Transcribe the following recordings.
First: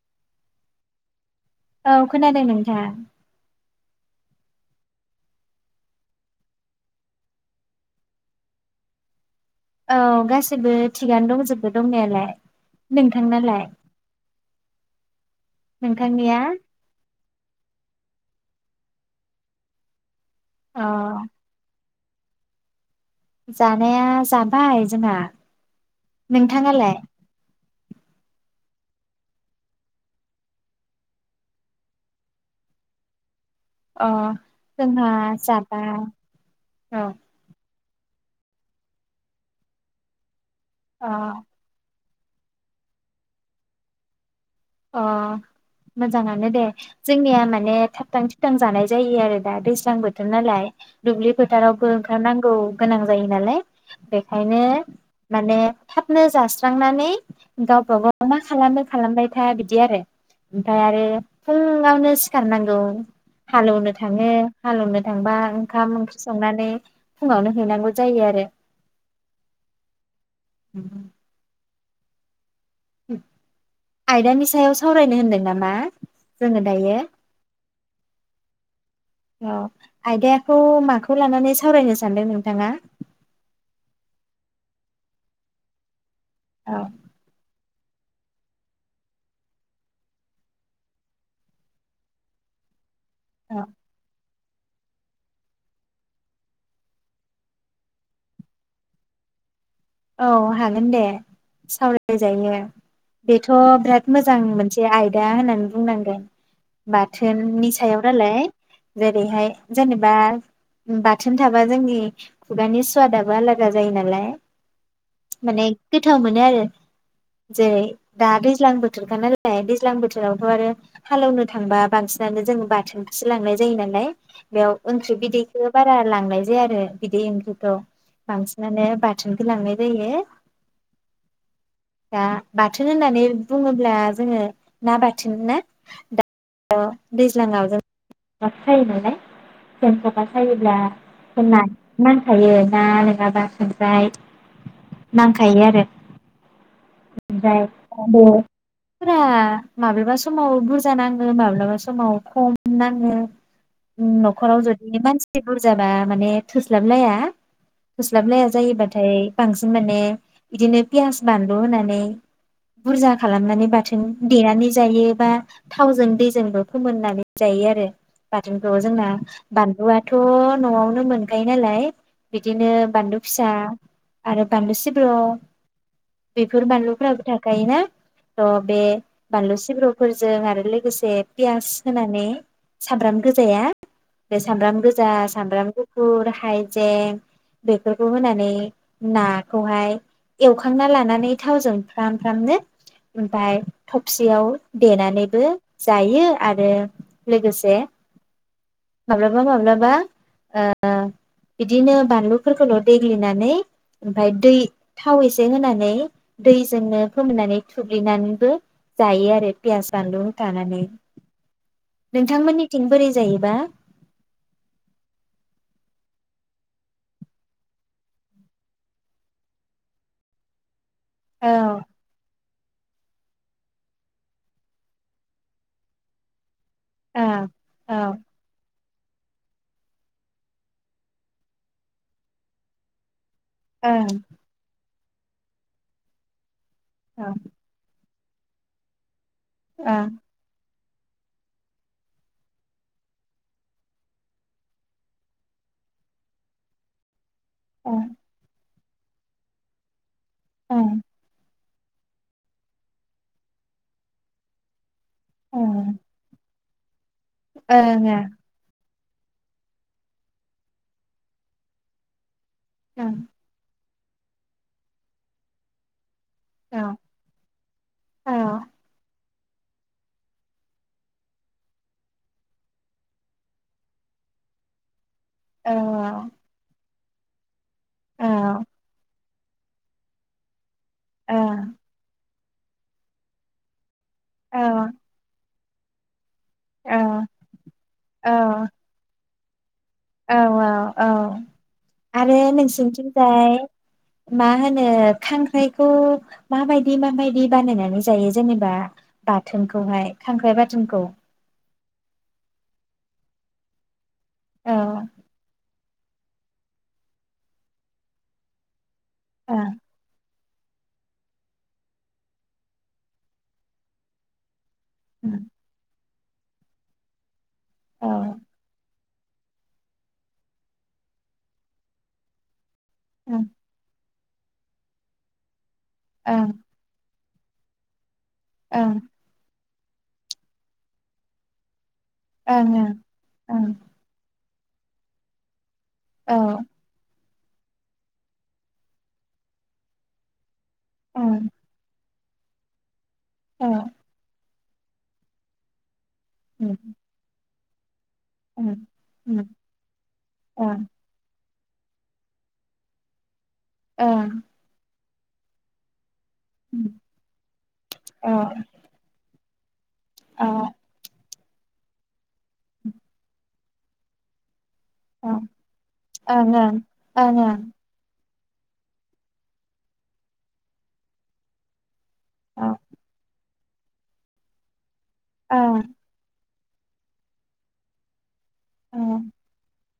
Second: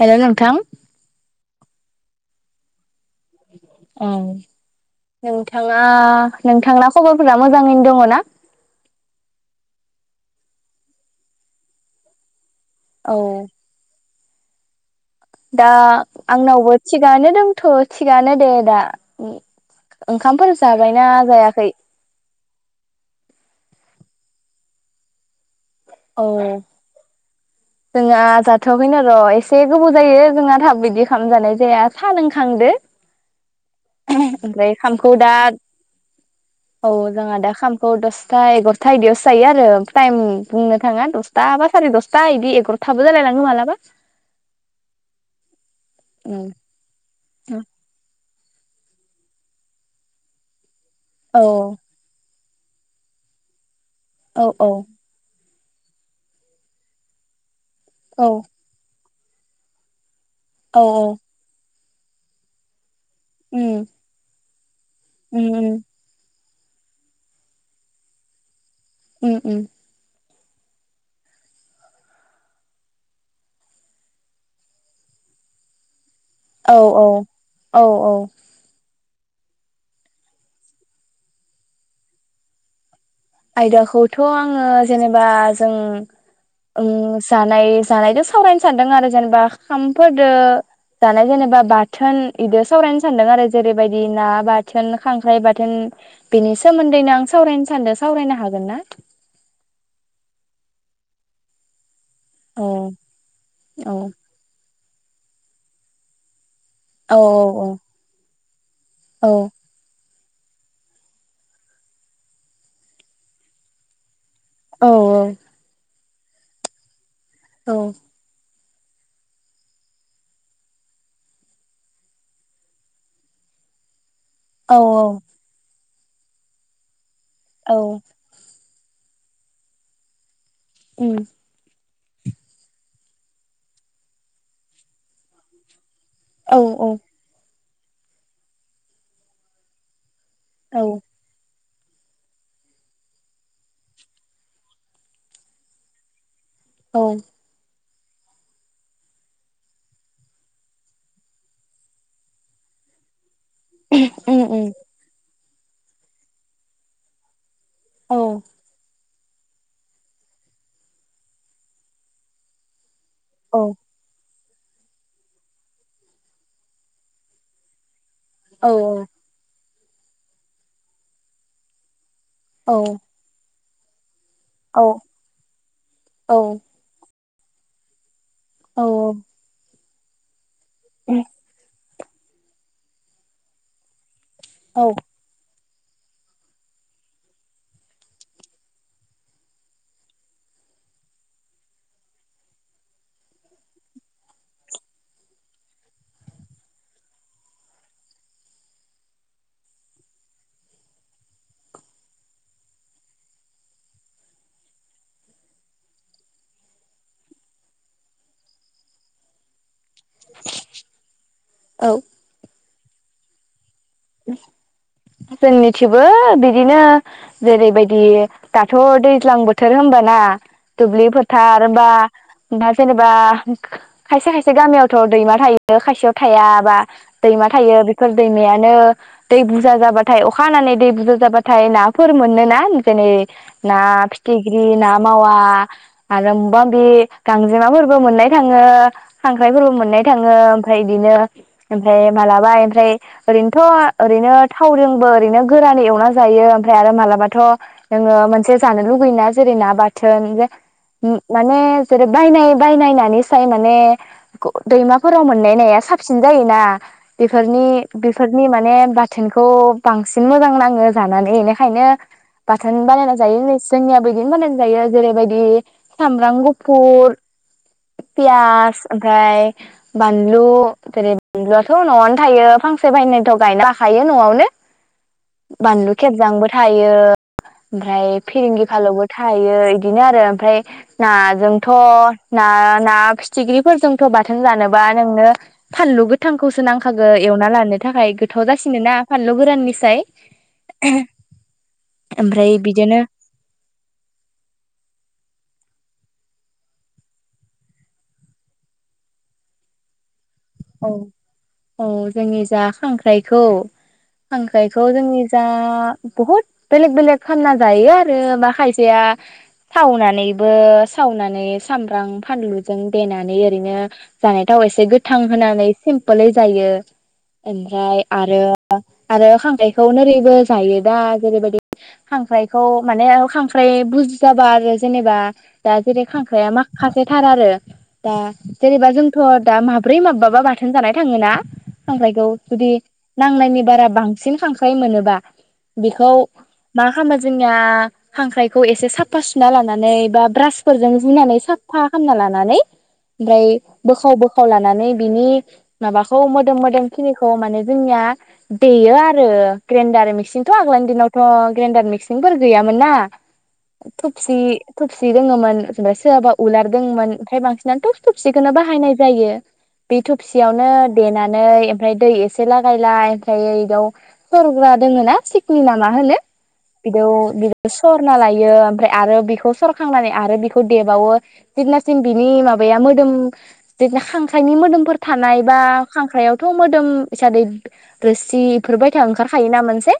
Hello नोंथां औ खोनादों नोंथां ओं नोंथाङा नोंथांना सबरफोरा मोजाङैनो दङना औ गासैबो थिगानो दंजोबो दंनायालाय औ नोंथांनालाय दा नोंथांनिया आंनावबो थिगानो दंथ थिगानो दे दा ओं ओंखामफोर अ जाबायना जायाखै जानाया जाबाय जोंहा औ नोंथाङालाय जोंहा जाथवाखैनो र एसे गोबाव जायो जोङा थाब बिदि खाम जानाय जाया सा लोंखांदो अ ओमफ्राय जोंहा खामखौ दा जाबाय औ जोंहा दा खामखौ दस था एग्र'था इदियावसो जायो आरो टाइमनि बुंनो थाङा अ दसथा बा सारि दस जा इदि एग्रथाबो जालाय लाङो मालाबा अ औ मोजाङानो दे जोंनिया माने थाब थां जां जानाय जायो आरो दा दैज्लां बोथोर नालाय दुब्लि औ फोथारावबो ओंखारनां गौ गोनां जायो नालाय औ बेखायनो माने थाबनो जास्रांनानै औ गावबागाव मा खालानो खालामबाय थाया बिदि आरो ओमफाय आरो औ फुं ङावनो सिखारनांगौ। उम हालौनो थाङो हालौनो थांबा उम ओंखाम ओंख्रि संनानै फुङावनो हैनांगौ जायो आरो उम उम [inaudible] आयदानि सायाव सावरायनो होनदों नामा जोङो औ औ दायो औ औ औ आयदायाथ' माखौ लानानै सावरायनो सानदों नोंथाङा? आयदाखौथ' आङो जेनेबा जों औ उम जानाय जानायजों सावरायनो सानदों आरो जेनेबा खाम फोरदो जानाय जेनेबा बाथोन इदो सावरायनो सानदों आरो औ जेरैबायदि ना बाथोन खांख्राय बाथोन बेनि सोमोन्दैनो आं सावरायनो सानदों सावरायनो हागोन ना? औ हागोन दे सावराय राय जायो औ बेथ औ बिराद मोजां मोनसे से आयदा होननानै बुंनांगोन। औ बाथोननि सायाव नालाय औ जेरैहाय जेनेबा बाथोन थाबा जोंनि खुगानि स्वादाबबो आलादा जायो नालाय। औ औ। माने गोथाव मोनो आरो जेरै औ दा दै ज्लां बोथोरखा नालाय दैज्लां बोथोरावथ आरो हालौनो थांबा बांसिनानो जोङो बाथोनखौसो लांनाय जायो नालाय। औ बेयाव ओंख्रि बिदैखो बारा लांनाय जाया आरो बिदै औ ओंख्रिखौ बांसि माने बाथोनखौ लांनाय जायो। उम। दा बाथोन होननानै बुङोब्ला जोङो ना बाथोन ना औ दा औ दैज्लाङाव जों [unintelligible] बा सायोब्ला औ होननाय नांखायो ना नङाबा खांख्राइ नांखायो आरो। औ जाय [unintelligible] फोरा माबेबा समाव बुरजा नाङो माब्लाबा समाव खम नाङो। उम न'खराव उम जुदि मानसि बुरजाना माने थोस्लाबलाया। औ फोस्लाबलाया जायोबाथाय बांसिन माने बिदिनो पियास बान लु होननानै बुरजा औ खालामनानै बाथोन देनानै जायो बा थावजों दैजोंबो फोमोननानै जायो आरो। बाथोनखौ औ जोंना बान बानलुआथ' न'आवनो मोनखायो नालाय बिदिनो औ बानलु फिसा आरो बानलु औ सिब्र' औ बेफोर बानलुफोर राबो थाखायो ना थ' बे औ बालु सिब्र' फोर जों आरो लोगोसे औ पियास होनानै सामब्राम गोजाया बे सामब्राम औ गोजा सामब्राम गुफ फुर हाइजें बेफोरखौ होनानै नाखौहाय एवखांना ला नानै थावजों फ्राम फ्रामनो ओमफाय थबसियाव देनानैबो जायो आरो लोगोसे माब्लाबा माब्लाबा ओ बिदिनो बानलुफोरखौल' देग्लिनानै ओमफ्राय दै थाव एसे होनानै नै दैजोंनो फोमोननानै थुुग्लिनानैबो जायो आरो पियास बानलु होबथानानै औ नोंथांमोननि थिं बोरै जायोबा? [inaudible] जोंनिथिबो बिदिनो जेरैबायदि दाथ' दैज्लां बोथोर होमबाना दुब्लि फोथार बा दा जेनेबा खायसे खायसे गामियावथ' दैमा थायो खायसेयाव थाया बा दैमा थायो बेफोर दैमायानो दै बुर बुरजा जाबाथाय अखा हानानै दै बुरजा जाबाथाय नाफोर मोनोना ना फितिग्रि ना मावा आरोमबां बे गांजेमाफोरबो मोननाय [unintelligible] खांख्राइफोरबो मोननाय थाङो। ओमफ्राय बिदिनो ओमफ्राय मालाबा ओमफ्राय ओरैनोथ ओरैनो थावजोंबो ओरैनो गोरानै एवना जायो ओमफ्राय आरो मालाबा थ जोङो मोनसे जानोलुबैयोना जेरै ना बाथ थोन जे माने जेरै बायनाय बायनाय नानिसाय माने दैमा फोराव मोननाय नाया साबसिन जायोना बेफोरनि बेफोरनि माने ब बाथोनखौ बांसिन मोजां नाङो जानानै बेनिखायनो बाथोन बानायना जायो होन जोंनिया बिदिनो बानायनाय जायो जेरैबायदि सामब्राम गुफुर पियास ओमफ्राय बानलु जेरै बानलुआथ न'आवनो थायो फांसे फांनैथ गायनो हाखा हायो न'आवनो बानलु खेबजांबो थायो। ओमफ्राय फिरिंगि फालौ थायो इदिनो आरो ओमफ्राय नाजोंथ' ना ना फिथिख्रिफोरजों थ बाथोन जानोबा नोंनो फानलु गोथ थांखौसो नांखागो एवना लानो थाखाय गोथाव जास फानलु गोराननि मिस औ औ औ आरो ओमफ्राय बिदिनो नोंसिनिथिंजाय मा होनो खांख्राइखौ माबायदि माबायदि बानायनानै जायो जेनेबा बाथोनखौहाय? खांख्राइ औ बाथोनखौ औ जोंनि जा खांख्राइखौ औ खांखायखौ जोंनि जा बहुद बेलेग बेलेग खामना जायो आरो मा खायसेया। ओं सावनानै ओ सावनानै सामब्रां फानलु जों देनानै ओरैनो जानाय थाव एसे गो थांहोनै सिम फोलै जायो ओमफ्राय ओं आरो आरो खांख्रायखौ नोरैबो जायो दा जेरैबायदि खांख्रायखौ माने ओ औ ओं खांख्राय बुजि गाबा आरो जेनेबा। दा जेरै ओं खांख्राया माखासे थार आरो। दा जेनेबा ओं जोंथ दा माब ब्रै माबाबा बाथोन जानाय थाङोना। खांख्रायखौ ओं जुदि नांनायनि ओं ओं बारा बांसिन खांखा फाय मोनोबा। बेखौ औ मा खामो जोंनिया खांख्रायखौ एसे साफा सुना लानानै बा ब्रास फोरजों जुनानै साफा खालामना लानो नानै ओमफ्राय ओं बोखाव बोखाव लाना नानै बिनि माबाख खौ मोदोम मोदोम खिनिखौ माने जोंनिया देयो आरो ग्रेन्डार मिक्सिनथ‌ औ आगोलनि दिनावथ ग्रेन्डार मिक्सिनफोर गैयामोन ना । थुपसि ओं थुप थबसि दङोमोन ओमफ्राय सोराबा उलारदोंमोन ओमफ्राय बांसिनानो ओं औ थब-थबसिखौनो बाहायनाय जायो बि औ थफसियावनो देनानै नै ओमफ्राय दै एसे लागायलाय ओमफ्राय ओयाव [unintelligible] दङ ना ओं सिकनि ना मा होनो ओं बिदि ओं ओं बि सरना लायो सदियों मफ्राय आरो बेखौ सरखांनानै आरो बेखौ देबावो जेब्लासिम जों बिनि औ माबाया मोदोम बिदिनो [unintelligible] [unintelligible] मोदोमफोर थानाय बा ओं खांख्राइायाव थ मोदोम हिसादै रोसिफोर ओं बायथा ओंखारखायोना मोनसे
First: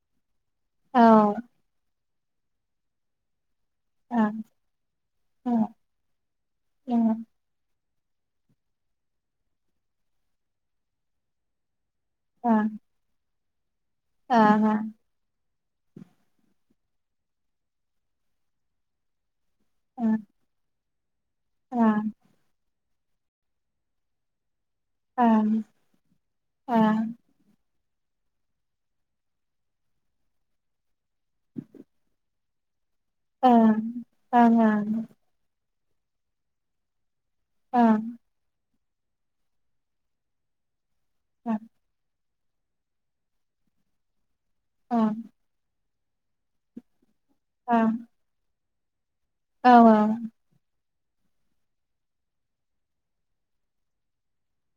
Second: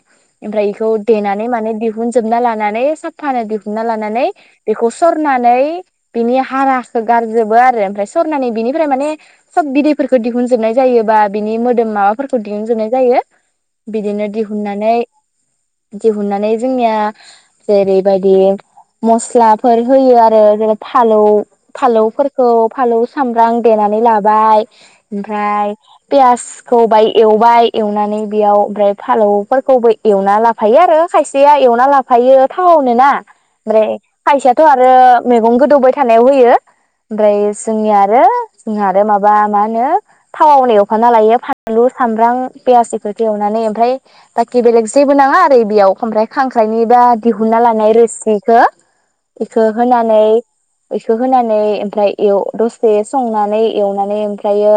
ओमफ्राय बेखौ ओं देनानै माने मोनजोबना लानानै साफानो दि ना लानानै बेखौ सरनानै बिनि हाराखौ गारजोबो आरो ओमफ्राय सरनानै बिनिफ्राय माने सब बिदैफोरखौ दिहुनजोबनाय जायोबा बिनि मोदोम माबा फोरफोरखौ दिहुनजनाय जायो। बिदिनो दिहुननानै दिहुननानै जोंनिया जेरैबायदि मस्ला फोर होयो आरो जेनबा फालौ फालौफोरखौ फालौ सामब्रां देनानै लाबाय ओमफ्राय पियासखौ बाय एवबाय एवनानै बेयाव ओमफ्राय फालौफोरखौबो एवना लाफायो आरो खायसेया एवना लाफायो थाव होनो ना ओमफ्राय ओं ओं खायसेथ आरो ओं मैगं गोदौबाय खानायाव होयो । ओमफ्राय ओं जोंनिया आरो जोंहा आरो माबा मा होनो थावआव होनायाव ना लायो ओं फानलु सामब्रां पियास इफोरखो एवनानै ओमफ्राय बाखि बेलेग ओं जेबो नाङा आरो बेयाव ओमफ्राय खांख्राइनि बा दिहुनना ओं लानाय रोसिखो बिखो औ होनानै इखो होनानै ओमफ्राय एव दसे स संनानै एवनानै ओमफ्रायो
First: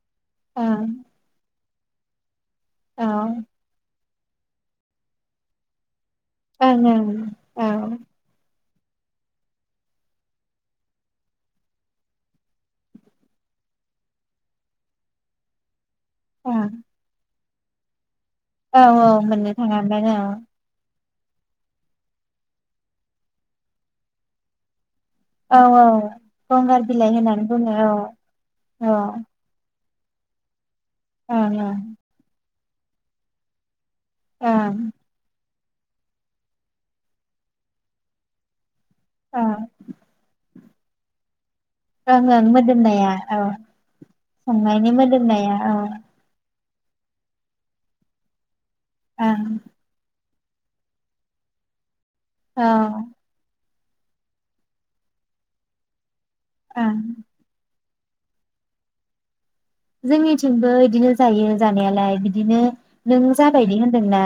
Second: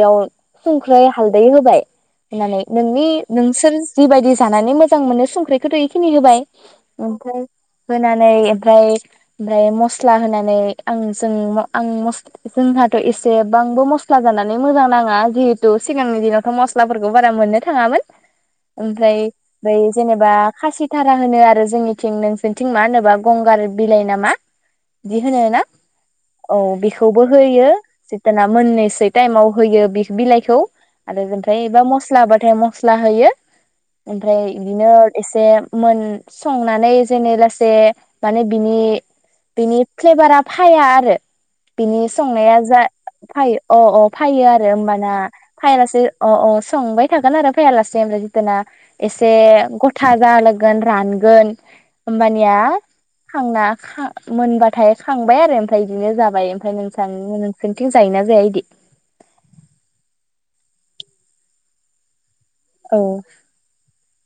इयाव ओं सुंख्रै हालदै होबाय। होनानै नोंनि औ नोंसोर जिबायदि जानानै मोजां मोनो संख्रिखौथ इ खिनि होबाय ओं ओं ओमफाय औ होनानै ओमफ्राय ओमफ्राय मस्ला होनानै आं जों म आं मस जोंहाथ एसेबांबो मस्ला जानानै मोजां नाङा जिहेथु। सिगांनि दिनावथ ओं मस्लाफोरखौ बारा मोनो था थाङामोन। औ ओमफ्राय फ्राय मोननो बै थाङामोन औ जेनेबा खासि थारा होनो आरो जोंनिथिं नोंसोरनिथिं मा होनोबा गंगार बिलाइ नामा औ औ गंगार बिल खौबो होयो जिताना मोननोसै ओं टाइमाव होयो बिख बिलाइखौ आरो ओं बेनफ्राय एबा मस्लाबाथाय‌ मस स्ला होयो ओमफ्राय ओं इदिनो एसे मोन संनानै जेने लासे माने बिनि ओं बिनि फ्लेबारा फाया आरो बिनि ओं ओं संनाया जा मोदोमनाया औ फाय अ अ फायो आरो संनायनि ओमबाना मोदोमनाया औ फायालासे अ अ स संबाय थागोन आरो फैयालासे ओमफ्राय जिताना एसे ओं गथा जालोग गोन रानगोन होमबानिया औ खांना खा मोनबाथाय खांबाय आरो ओमफ्राय इदिनो जाबाय। ओमफाय ओं नोंथां नोंसि [unintelligible] जायोना जाया इदि? जोंनिथिंबो इदिनो जायो जानायालाय बि बिदिनो औ नों जाबायदि होनदोंना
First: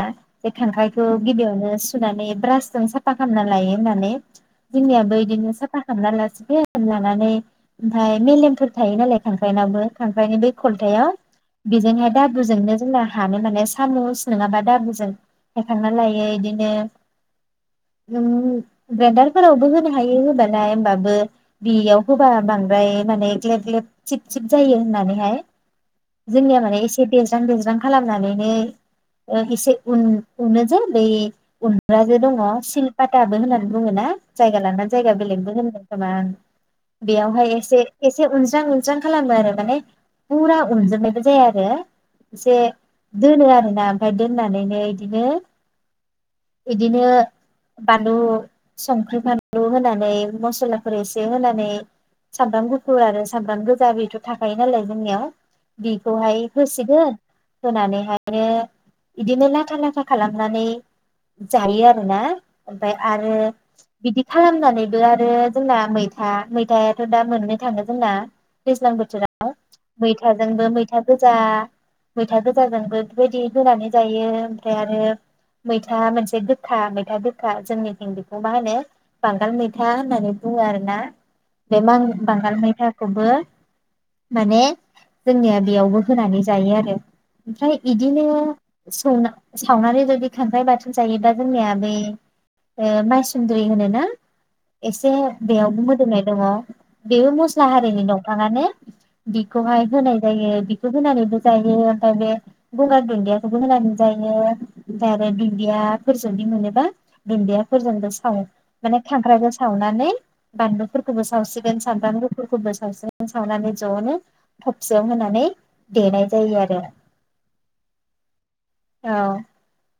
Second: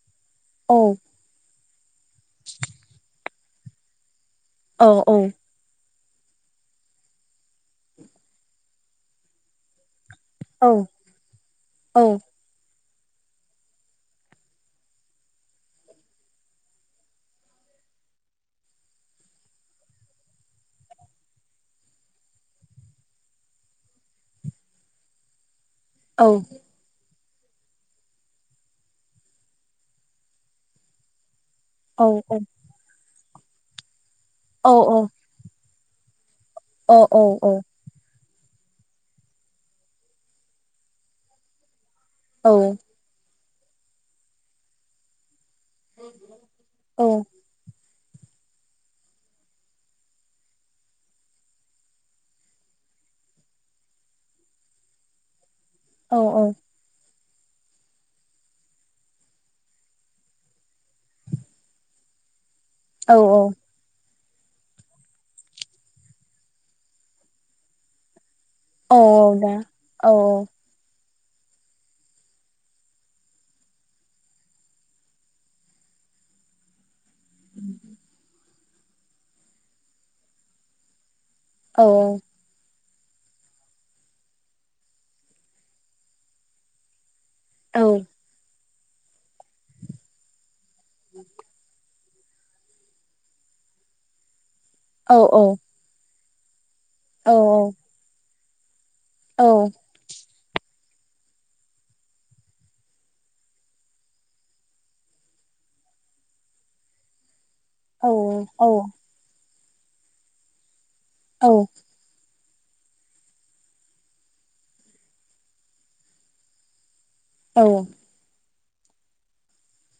बे औ खांख्रायखौ गिबियावनो सुनानै ब्रास जों साफा खालामना लायो होननानै। औ औ जोंनियाबो इदिनो साफा खांना लासिगोन लानानै ओमफाय मेलेमफोर थायो नालाय खांख्राइनावबो खां ओमफाय बे औ खलथायाव औ बेजोंहाय दाबुजोंनो जोंना हानो माने सामुस नङाबा दाबुजों हायखांना लायो इदिनो नों ग्रायनडारफोरावबो होनो हायो होबालाय ओमबाबो बियाव होबा बांद्राय माने ग्लेब ग्लेब थिब थिब जायो होनानैहाय औ जोंनिया माने एसे देरज्रां देरज्रां खालामनानैनो ओ एसे उन उनो जे बै औ उन्द्राजे दङ सिलपात दाबो होननानै बुङो‌ना जायगा लाना जायगा औ बेलेगबो होनो औ [unintelligible] औ बेयावहाय औ एसे एस एसे उनस्रां उनस्रां खालामो आरो माने फुरा उनजोबनायबो जाया आरो। औ एसे दोनो आ ना ओमफाय दोननानैनो इदिनो इदिनो औ बानलु संख्रि फानलु होनानै मसलाफोर एसे होनानै सामब्राम गुफुर आरो सामब्राम गोजा बेथ थाख थायो‌नालाय जोंनिआव। औ बेखौहाय होसिगोन। होनानैहायनो इदिनो लाथा लाथा खालामनानै जायो आरोना। ओमफाय औ आरो बिदि खालामनानैबो आरो जोंना मैथा मैथायाथ दा मोननो थाङो जोंना । दैज्लां औ औ बोथोरा दा औ औ। मैथा गोजा मैथा गोजाजोंबो बेबायदि होनानै जायो ओमफ्राय आरो मैथा मोनसे गोखा मै मैथा गोखा जोंनिथिं बेखौ मा होनो बांगाल मैथा होननानै बुङो आरोना। बे औ मां बांगाल मैथा खौबो माने जोंनिया बेयावबो होनानै जायो आरो। ओमफ्राय औ इदिनो संना सावनानै जुदि खांख्राइ बाथोन जायोबा जोंनिया बे ओ मायसुन्दुरि होनो ना? एसे औ बेयावबो मोदोमनाय दङ। बेबो औ मस्ला हारिनि दं। थारमाने औ बिखौहाय होनाय जायो बेखौ होनानैबो जायो ओमफाय बे गंगार दुन्दियाखौबो होनानै जायो ओमफाय आरो दुदियाफोरजोंदि मोनोबा दुन्दिया फोरजोंबो सावो माने खांख्रायखो सावनानै बानलु फोरखौबो सावसिगोन सानफ्राम गुफु फोरखौबो सावसिगोन सावनानै जनो थबसियाव होनानै देनाय जायो आरो। औ। औ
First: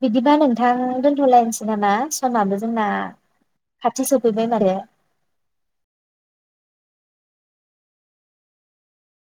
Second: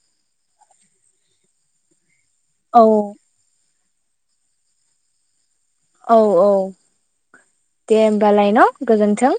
बिदिबा नोंथां दोनथलायनोसै नामा? समाबो औ जोंना खाथि सौफैबाय माथो औ औ दे होमबालाय न गोजोन्थों।